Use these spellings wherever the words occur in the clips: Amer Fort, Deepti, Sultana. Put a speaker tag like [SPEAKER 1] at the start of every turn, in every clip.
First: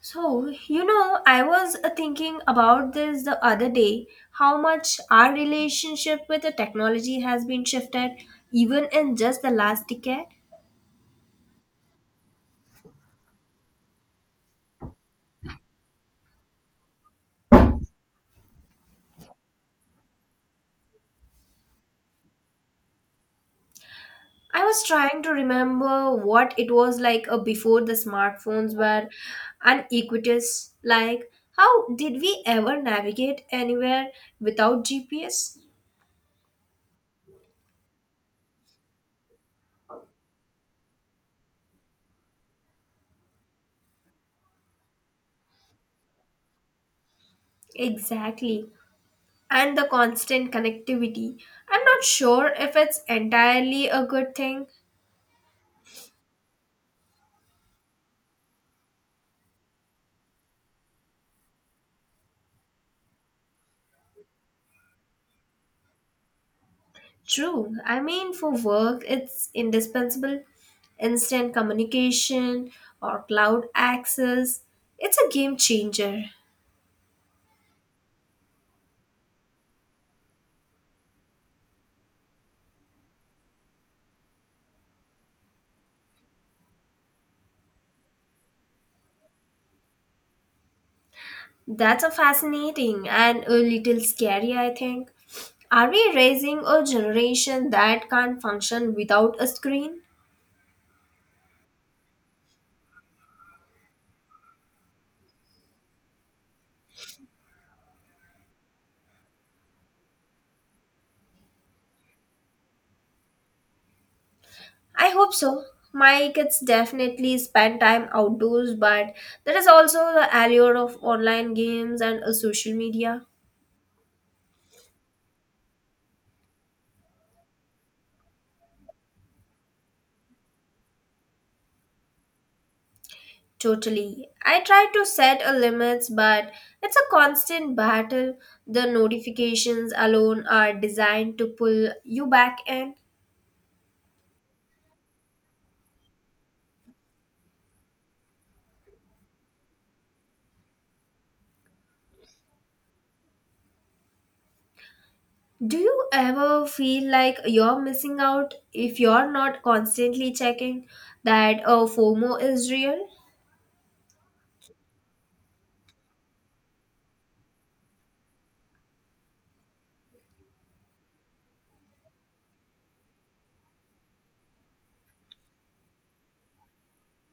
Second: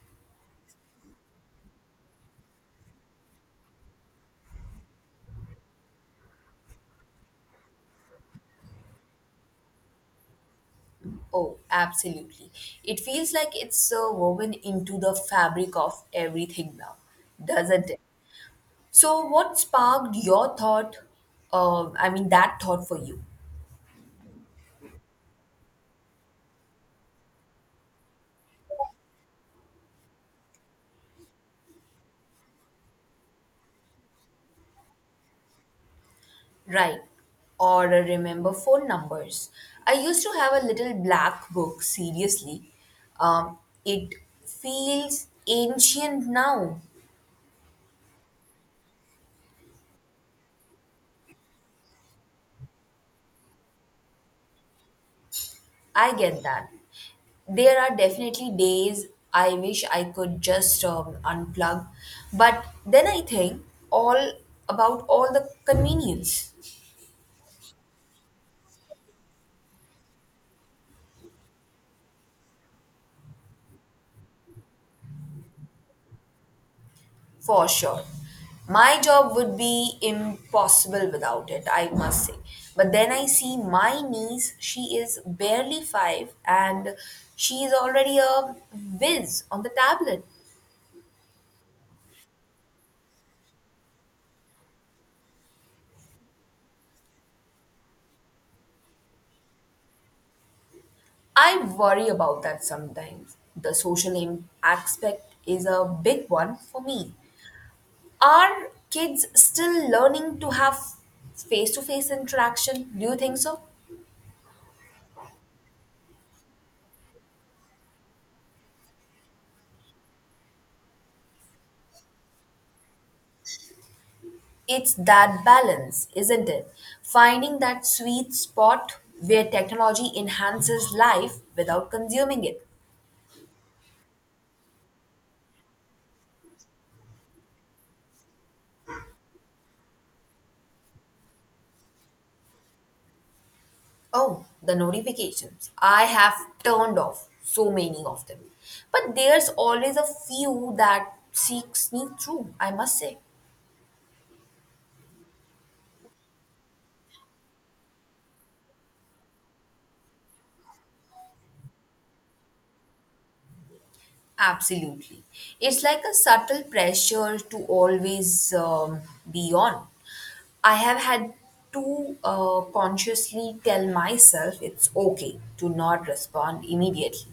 [SPEAKER 1] So, you know, I was Thinking about this the other day, how much our relationship with the technology has been shifted even in just the last decade.
[SPEAKER 2] Oh, absolutely. It feels like it's woven into the fabric of everything now, doesn't it? So, what sparked your thought? I mean, that thought for you,
[SPEAKER 1] I was trying to remember what it was like before the smartphones were unequitous. Like, how did we ever navigate anywhere without GPS?
[SPEAKER 2] right? Or remember phone numbers. I used to have a little black book, seriously. Um, it feels ancient now.
[SPEAKER 1] Exactly. And the constant connectivity. I'm not sure if it's entirely a good thing.
[SPEAKER 2] I get that. There are definitely days I wish I could just unplug, but then I think all about all the convenience
[SPEAKER 1] True. I mean, for work, it's indispensable. Instant communication or cloud access. It's a game changer.
[SPEAKER 2] for sure. My job would be impossible without it, I must say. But then I see my niece, she is barely five and she is already a whiz on the tablet.
[SPEAKER 1] That's a fascinating and a little scary, I think. Are we raising a generation that can't function without a screen?
[SPEAKER 2] I worry about that sometimes. The aspect is a big one for me. Are kids still learning to have face to face interaction? Do you think so?
[SPEAKER 1] I hope so. My kids definitely spend time outdoors, but there is also the allure of online games and social media.
[SPEAKER 2] It's that balance, isn't it? Finding that sweet spot where technology enhances life without consuming it.
[SPEAKER 1] Totally. I try to set a limits, but it's a constant battle. The notifications alone are designed to pull you back in.
[SPEAKER 2] Oh, the notifications. I have turned off so many of them. But there's always a few that seek sneak through, I must say.
[SPEAKER 1] Do you ever feel like you're missing out if you're not constantly checking that FOMO is real?
[SPEAKER 2] Absolutely. It's like a subtle pressure to always be on. I have had to consciously tell myself it's okay to not respond immediately.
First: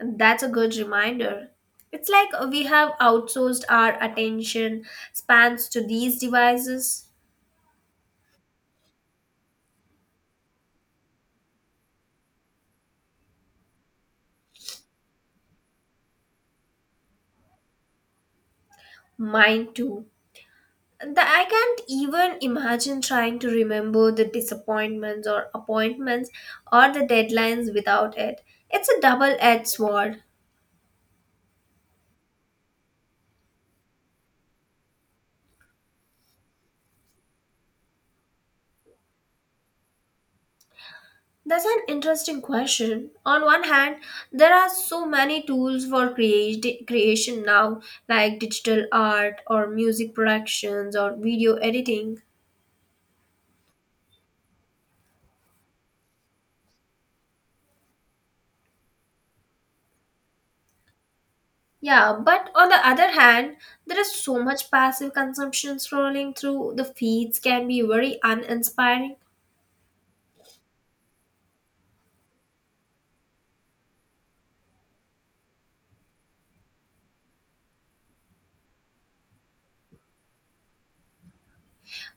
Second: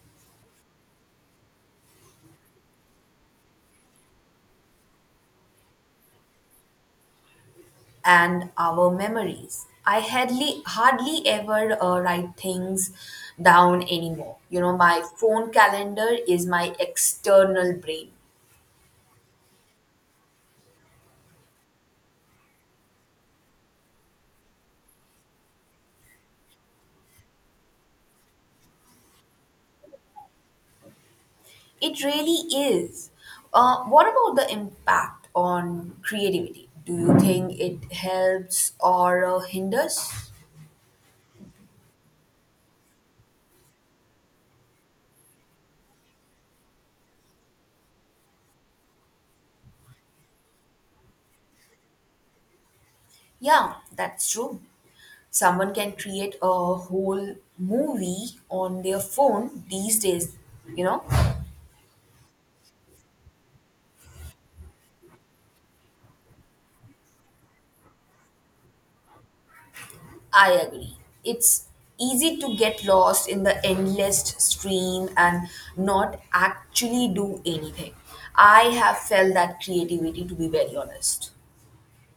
[SPEAKER 1] That's a good reminder. It's like we have outsourced our attention spans to these devices.
[SPEAKER 2] And our memories. I hardly ever write things down anymore. You know, my phone calendar is my external brain.
[SPEAKER 1] Mine too. I can't even imagine trying to remember the disappointments or appointments or the deadlines without it. It's a double edged sword.
[SPEAKER 2] It really is. What about the impact on creativity? Do you think it helps or hinders?
[SPEAKER 1] That's an interesting question. On one hand, there are so many tools for creation now, like digital art or music productions or video editing.
[SPEAKER 2] Yeah, that's true. Someone can create a whole movie on their phone these days, you know?
[SPEAKER 1] Yeah, but on the other hand, there is so much passive consumption scrolling through the feeds can be very uninspiring.
[SPEAKER 2] I agree. It's easy to get lost in the endless stream and not actually do anything. I have felt that creativity, to be very honest.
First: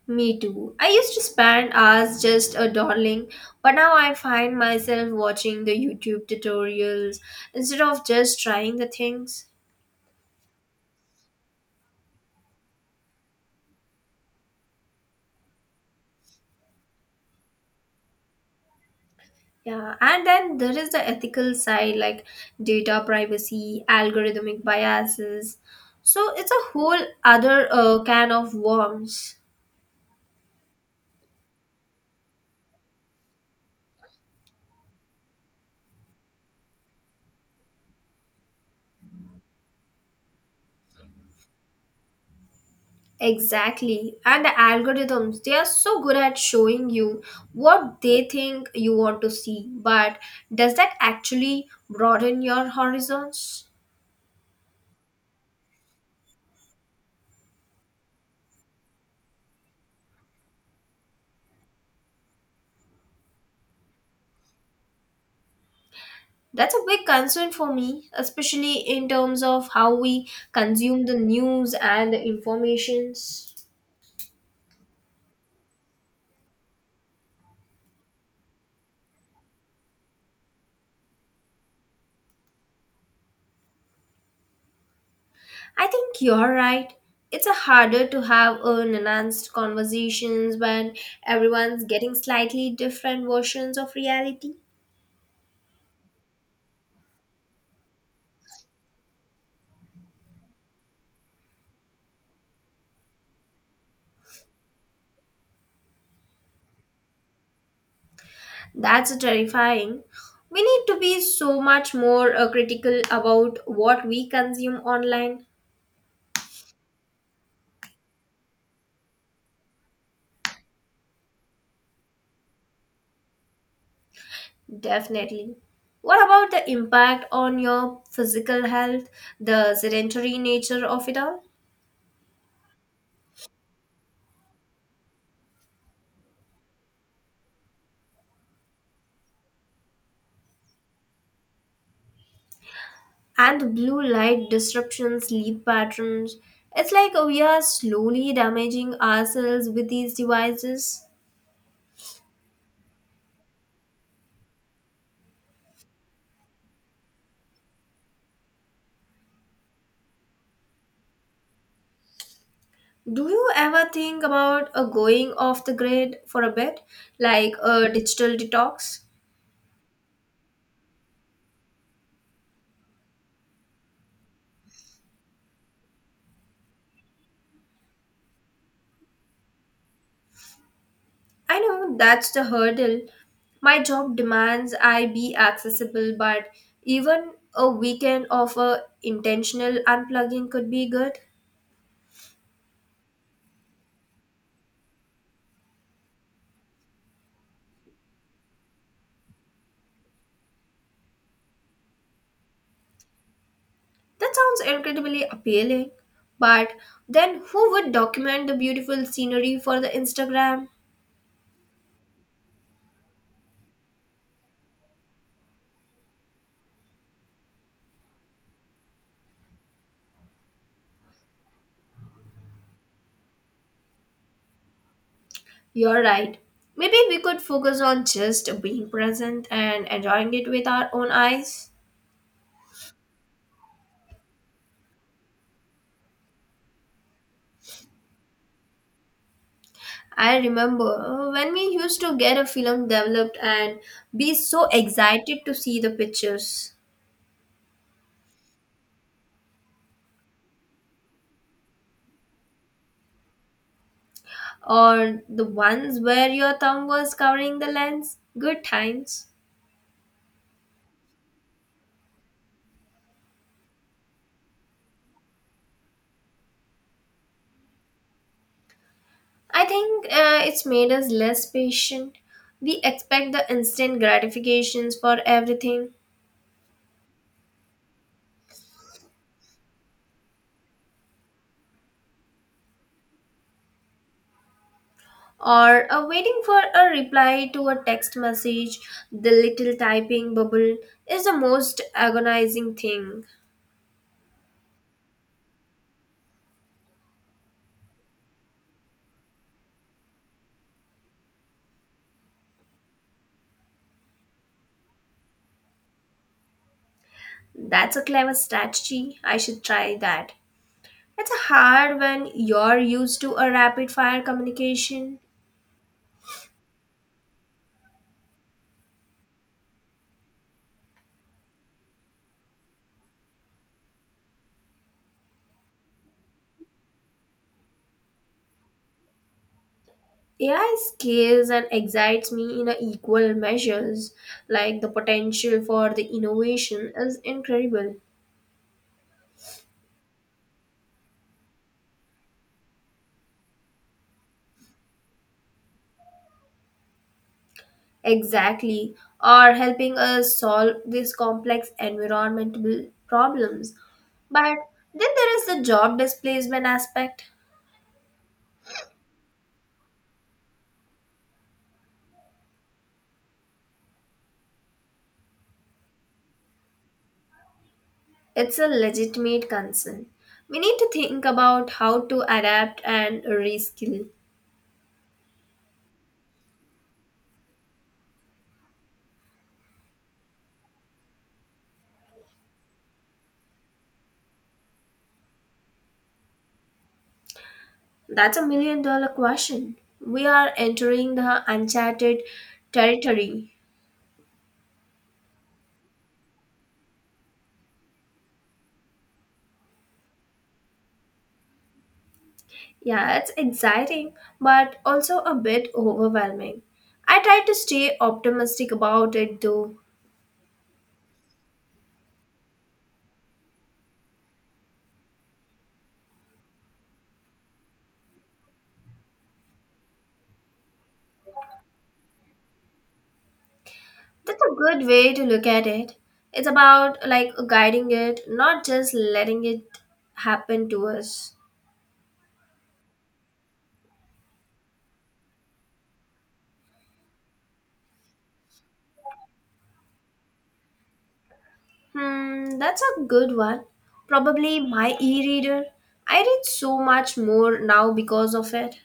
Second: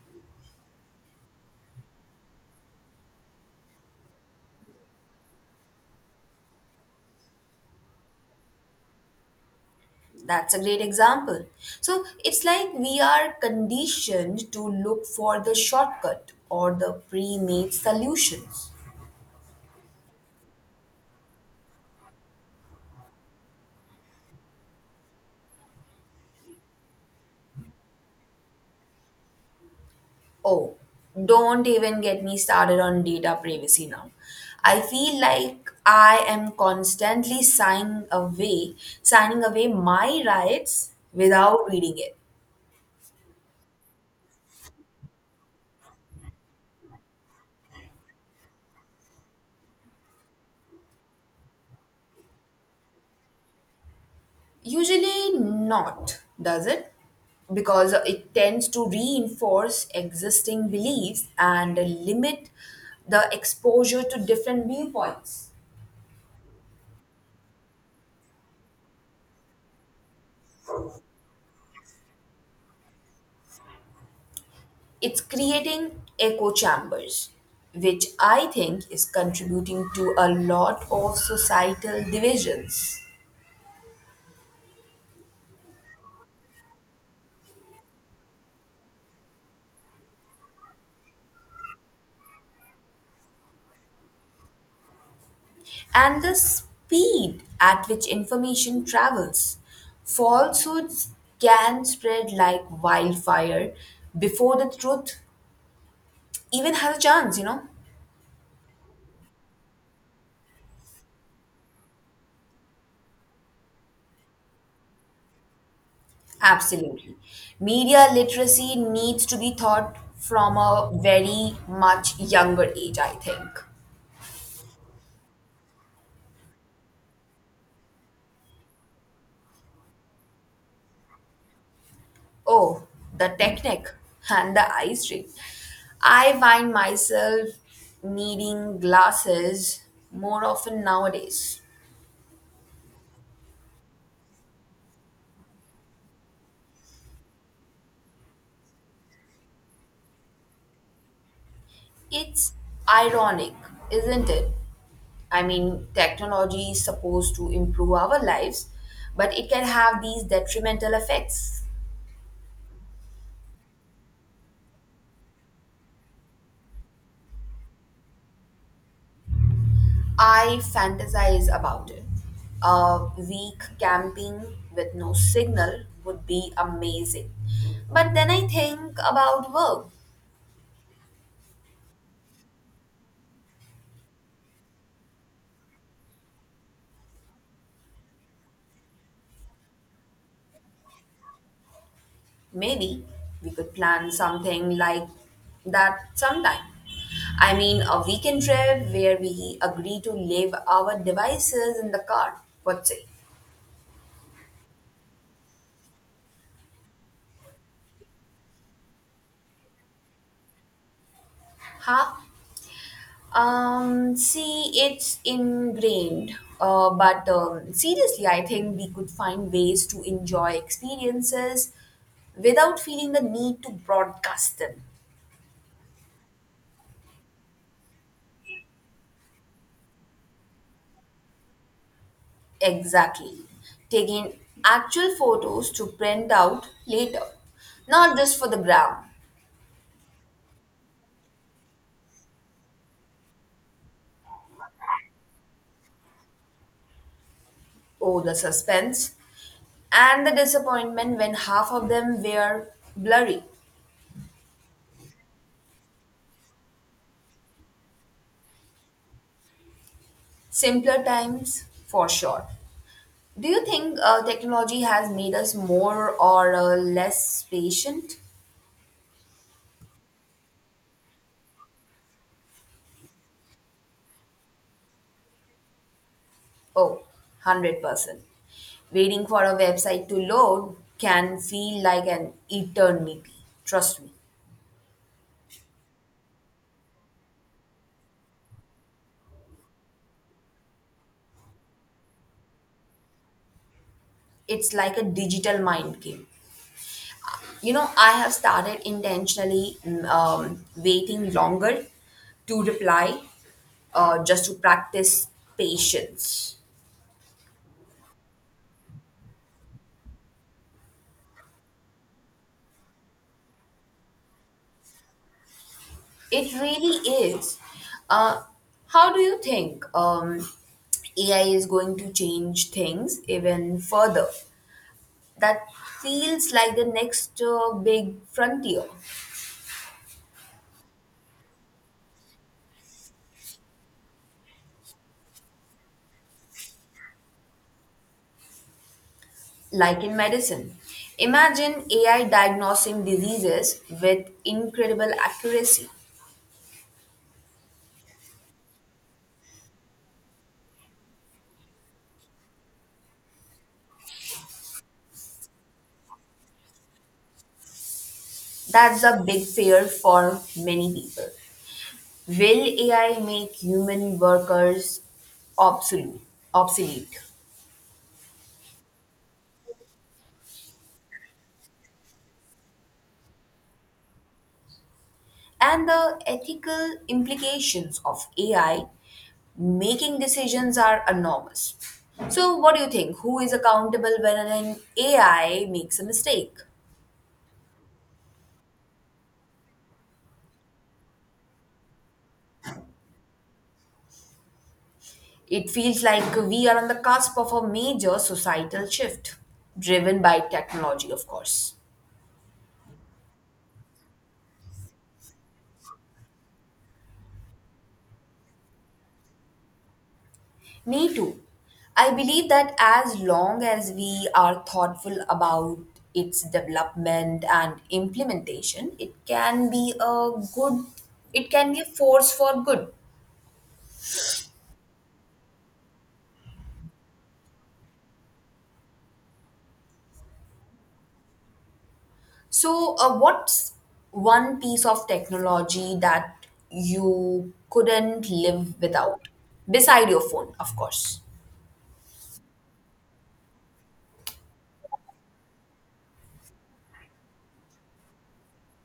[SPEAKER 1] Me too. I used to spend hours just a dawdling, but now I find myself watching the YouTube tutorials instead of just trying the things.
[SPEAKER 2] That's a great example. So it's like we are conditioned to look for the shortcut or the pre made solutions.
[SPEAKER 1] Yeah, and then there is the ethical side like data privacy, algorithmic biases. So it's a whole other can of worms.
[SPEAKER 2] Oh, don't even get me started on data privacy now. I feel like I am constantly signing away my rights without reading it.
[SPEAKER 1] Exactly. And the algorithms, they are so good at showing you what they think you want to see. But does that actually broaden your horizons?
[SPEAKER 2] Usually not, does it? Because it tends to reinforce existing beliefs and limit the exposure to different viewpoints.
[SPEAKER 1] That's a big concern for me, especially in terms of how we consume the news and the informations.
[SPEAKER 2] It's creating echo chambers, which I think is contributing to a lot of societal divisions.
[SPEAKER 1] I think you're right. It's a harder to have an enhanced conversations when everyone's getting slightly different versions of reality.
[SPEAKER 2] And the speed at which information travels. Falsehoods can spread like wildfire before the truth even has a chance, you know?
[SPEAKER 1] That's terrifying. We need to be so much more critical about what we consume online.
[SPEAKER 2] Absolutely. Media literacy needs to be taught from a very much younger age, I think.
[SPEAKER 1] Definitely. What about the impact on your physical health, the sedentary nature of it all,
[SPEAKER 2] Oh, the technique and the ice ring. I find myself needing glasses more often nowadays.
[SPEAKER 1] and the blue light disruptions, sleep patterns? It's like we are slowly damaging ourselves with these devices.
[SPEAKER 2] It's ironic, isn't it? I mean, technology is supposed to improve our lives, but it can have these detrimental effects.
[SPEAKER 1] Do you ever think about going off the grid for a bit, like a digital detox?
[SPEAKER 2] I fantasize about it. A week camping with no signal would be amazing. But then I think about work.
[SPEAKER 1] I know that's the hurdle. My job demands I be accessible, but even a weekend of a intentional unplugging could be good.
[SPEAKER 2] Maybe we could plan something like that sometime. I mean, a weekend trip where we agree to leave our devices in the car. What's it?
[SPEAKER 1] That sounds incredibly appealing. But then who would document the beautiful scenery for the Instagram?
[SPEAKER 2] Huh? See, it's ingrained. But seriously, I think we could find ways to enjoy experiences without feeling the need to broadcast them.
[SPEAKER 1] You're right. Maybe we could focus on just being present and enjoying it with our own eyes.
[SPEAKER 2] Exactly. Taking actual photos to print out later, not just for the gram.
[SPEAKER 1] I remember when we used to get a film developed and be so excited to see the pictures.
[SPEAKER 2] Oh, the suspense and the disappointment when half of them were blurry.
[SPEAKER 1] Or the ones where your thumb was covering the lens. Good times.
[SPEAKER 2] Simpler times, for sure. Do you think technology has made us more or less patient?
[SPEAKER 1] I think it's made us less patient. We expect the instant gratifications for everything,
[SPEAKER 2] Oh, 100%. Waiting for a website to load can feel like an eternity. Trust me.
[SPEAKER 1] or waiting for a reply to a text message. The little typing bubble is the most agonizing thing.
[SPEAKER 2] It's like a digital mind game. You know, I have started intentionally waiting longer to reply just to practice patience.
[SPEAKER 1] That's a clever strategy. I should try that. It's hard when you're used to a rapid fire communication.
[SPEAKER 2] It really is. Uh, how do you think AI is going to change things even further? That feels like the next big frontier,
[SPEAKER 1] AI scares and excites me in a equal measures. Like the potential for the innovation is incredible.
[SPEAKER 2] like in medicine. Imagine AI diagnosing diseases with incredible accuracy.
[SPEAKER 1] Exactly, or helping us solve these complex environmental problems. But then there is the job displacement aspect.
[SPEAKER 2] That's a big fear for many people. Will AI make human workers obsolete? obsolete?
[SPEAKER 1] It's a legitimate concern. We need to think about how to adapt and reskill.
[SPEAKER 2] And the ethical implications of AI making decisions are enormous. So, what do you think? Who is accountable when an AI makes a mistake?
[SPEAKER 1] That's a million dollar question. We are entering the uncharted territory.
[SPEAKER 2] It feels like we are on the cusp of a major societal shift, driven by technology, of course.
[SPEAKER 1] Yeah, it's exciting, but also a bit overwhelming. I try to stay optimistic about it though.
[SPEAKER 2] Me too. I believe that as long as we are thoughtful about its development and implementation, it can be a force for good.
[SPEAKER 1] That's a good way to look at it. It's about like guiding it, not just letting it happen to us.
[SPEAKER 2] So, what's one piece of technology that you couldn't live without? Beside your phone, of course.
[SPEAKER 1] Hmm, that's a good one. Probably my e reader. I read so much more now because of it.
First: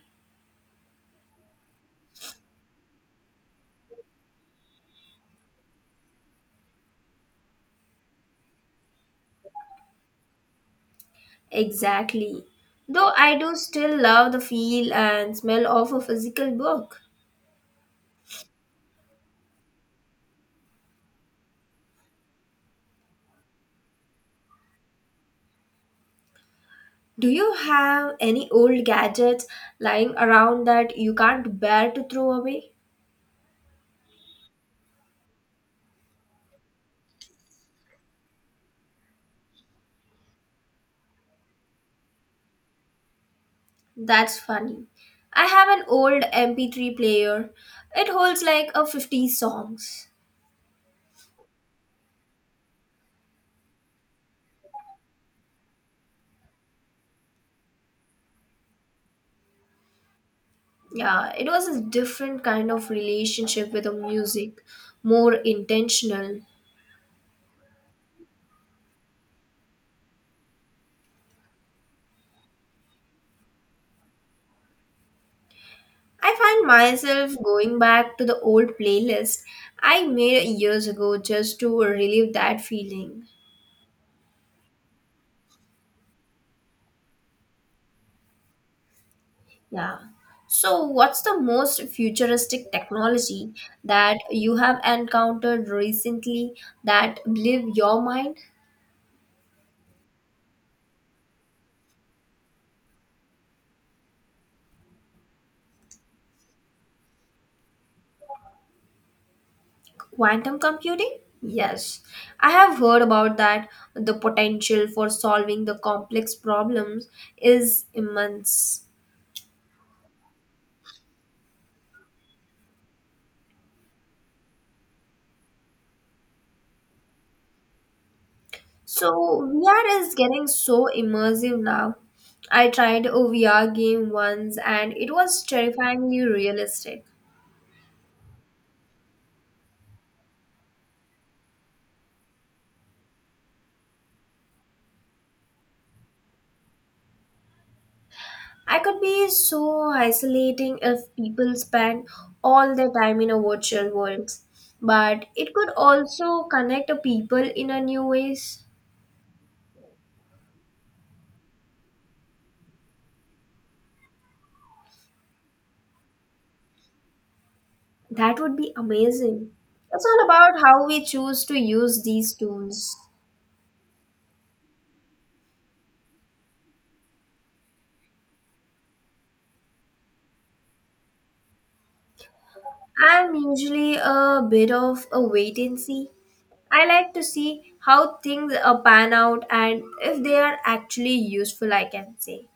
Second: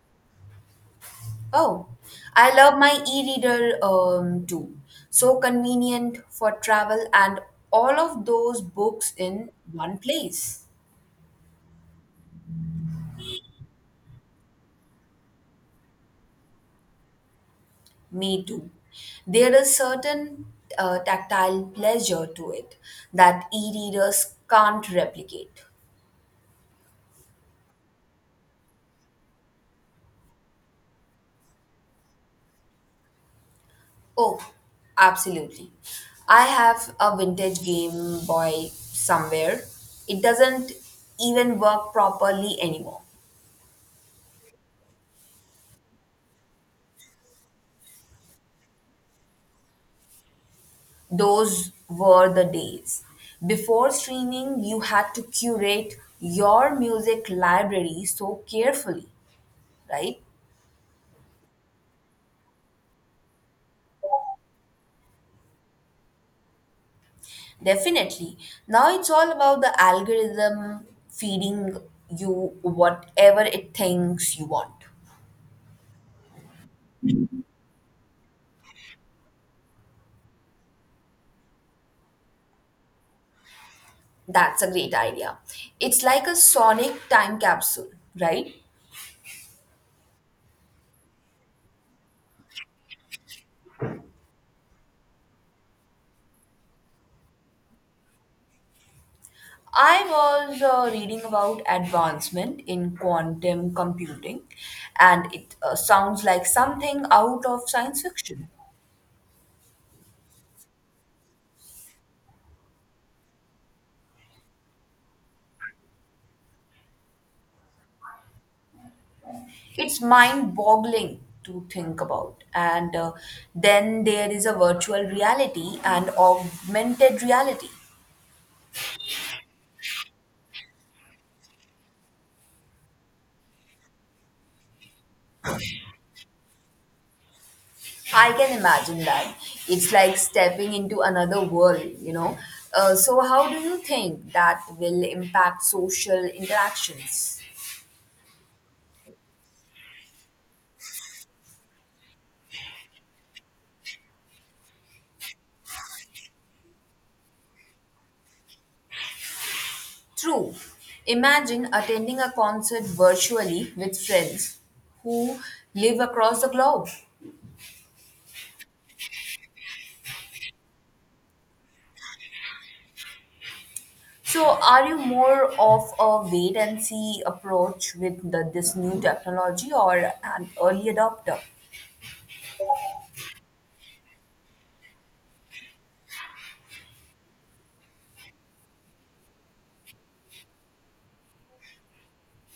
[SPEAKER 2] Oh, I love my e-reader too. So convenient for travel and all of those books in one place.
[SPEAKER 1] Exactly. Though I do still love the feel and smell of a physical book.
[SPEAKER 2] Me too. There is certain tactile pleasure to it that e-readers can't replicate.
[SPEAKER 1] Do you have any old gadgets lying around that you can't bear to throw away?
[SPEAKER 2] Oh, absolutely. I have a vintage Game Boy somewhere. It doesn't even work properly anymore.
[SPEAKER 1] That's funny. I have an old MP3 player. It holds like a 50 songs.
[SPEAKER 2] Those were the days. Before streaming, you had to curate your music library so carefully, right?
[SPEAKER 1] Yeah, it was a different kind of relationship with the music, more intentional.
[SPEAKER 2] Definitely. Now it's all about the algorithm feeding you whatever it thinks you want.
[SPEAKER 1] I find myself going back to the old playlist I made years ago just to relieve that feeling.
[SPEAKER 2] That's a great idea. It's like a sonic time capsule, right?
[SPEAKER 1] Yeah. So, what's the most futuristic technology that you have encountered recently that blew your mind?
[SPEAKER 2] I was reading about advancement in quantum computing, and it sounds like something out of science fiction.
[SPEAKER 1] Quantum computing? Yes. I have heard about that. The potential for solving the complex problems is immense.
[SPEAKER 2] It's mind-boggling to think about. And then there is a virtual reality and augmented reality.
[SPEAKER 1] So, VR is getting so immersive now. I tried a VR game once and it was terrifyingly realistic.
[SPEAKER 2] I can imagine that. It's like stepping into another world, you know. So, how do you think that will impact social interactions?
[SPEAKER 1] I could be so isolating if people spend all their time in a virtual world, but it could also connect a people in a new ways.
[SPEAKER 2] True. Imagine attending a concert virtually with friends who live across the globe.
[SPEAKER 1] That would be amazing. It's all about how we choose to use these tools.
[SPEAKER 2] So, are you more of a wait and see approach with this new technology or an early adopter?
[SPEAKER 1] I'm usually a bit of a wait and see. I like to see how things pan out and if they are actually useful, I can say.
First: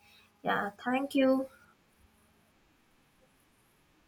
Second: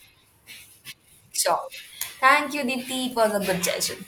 [SPEAKER 1] Yeah, thank you.
[SPEAKER 2] Sure. Thank you, Deepti. It was a good session.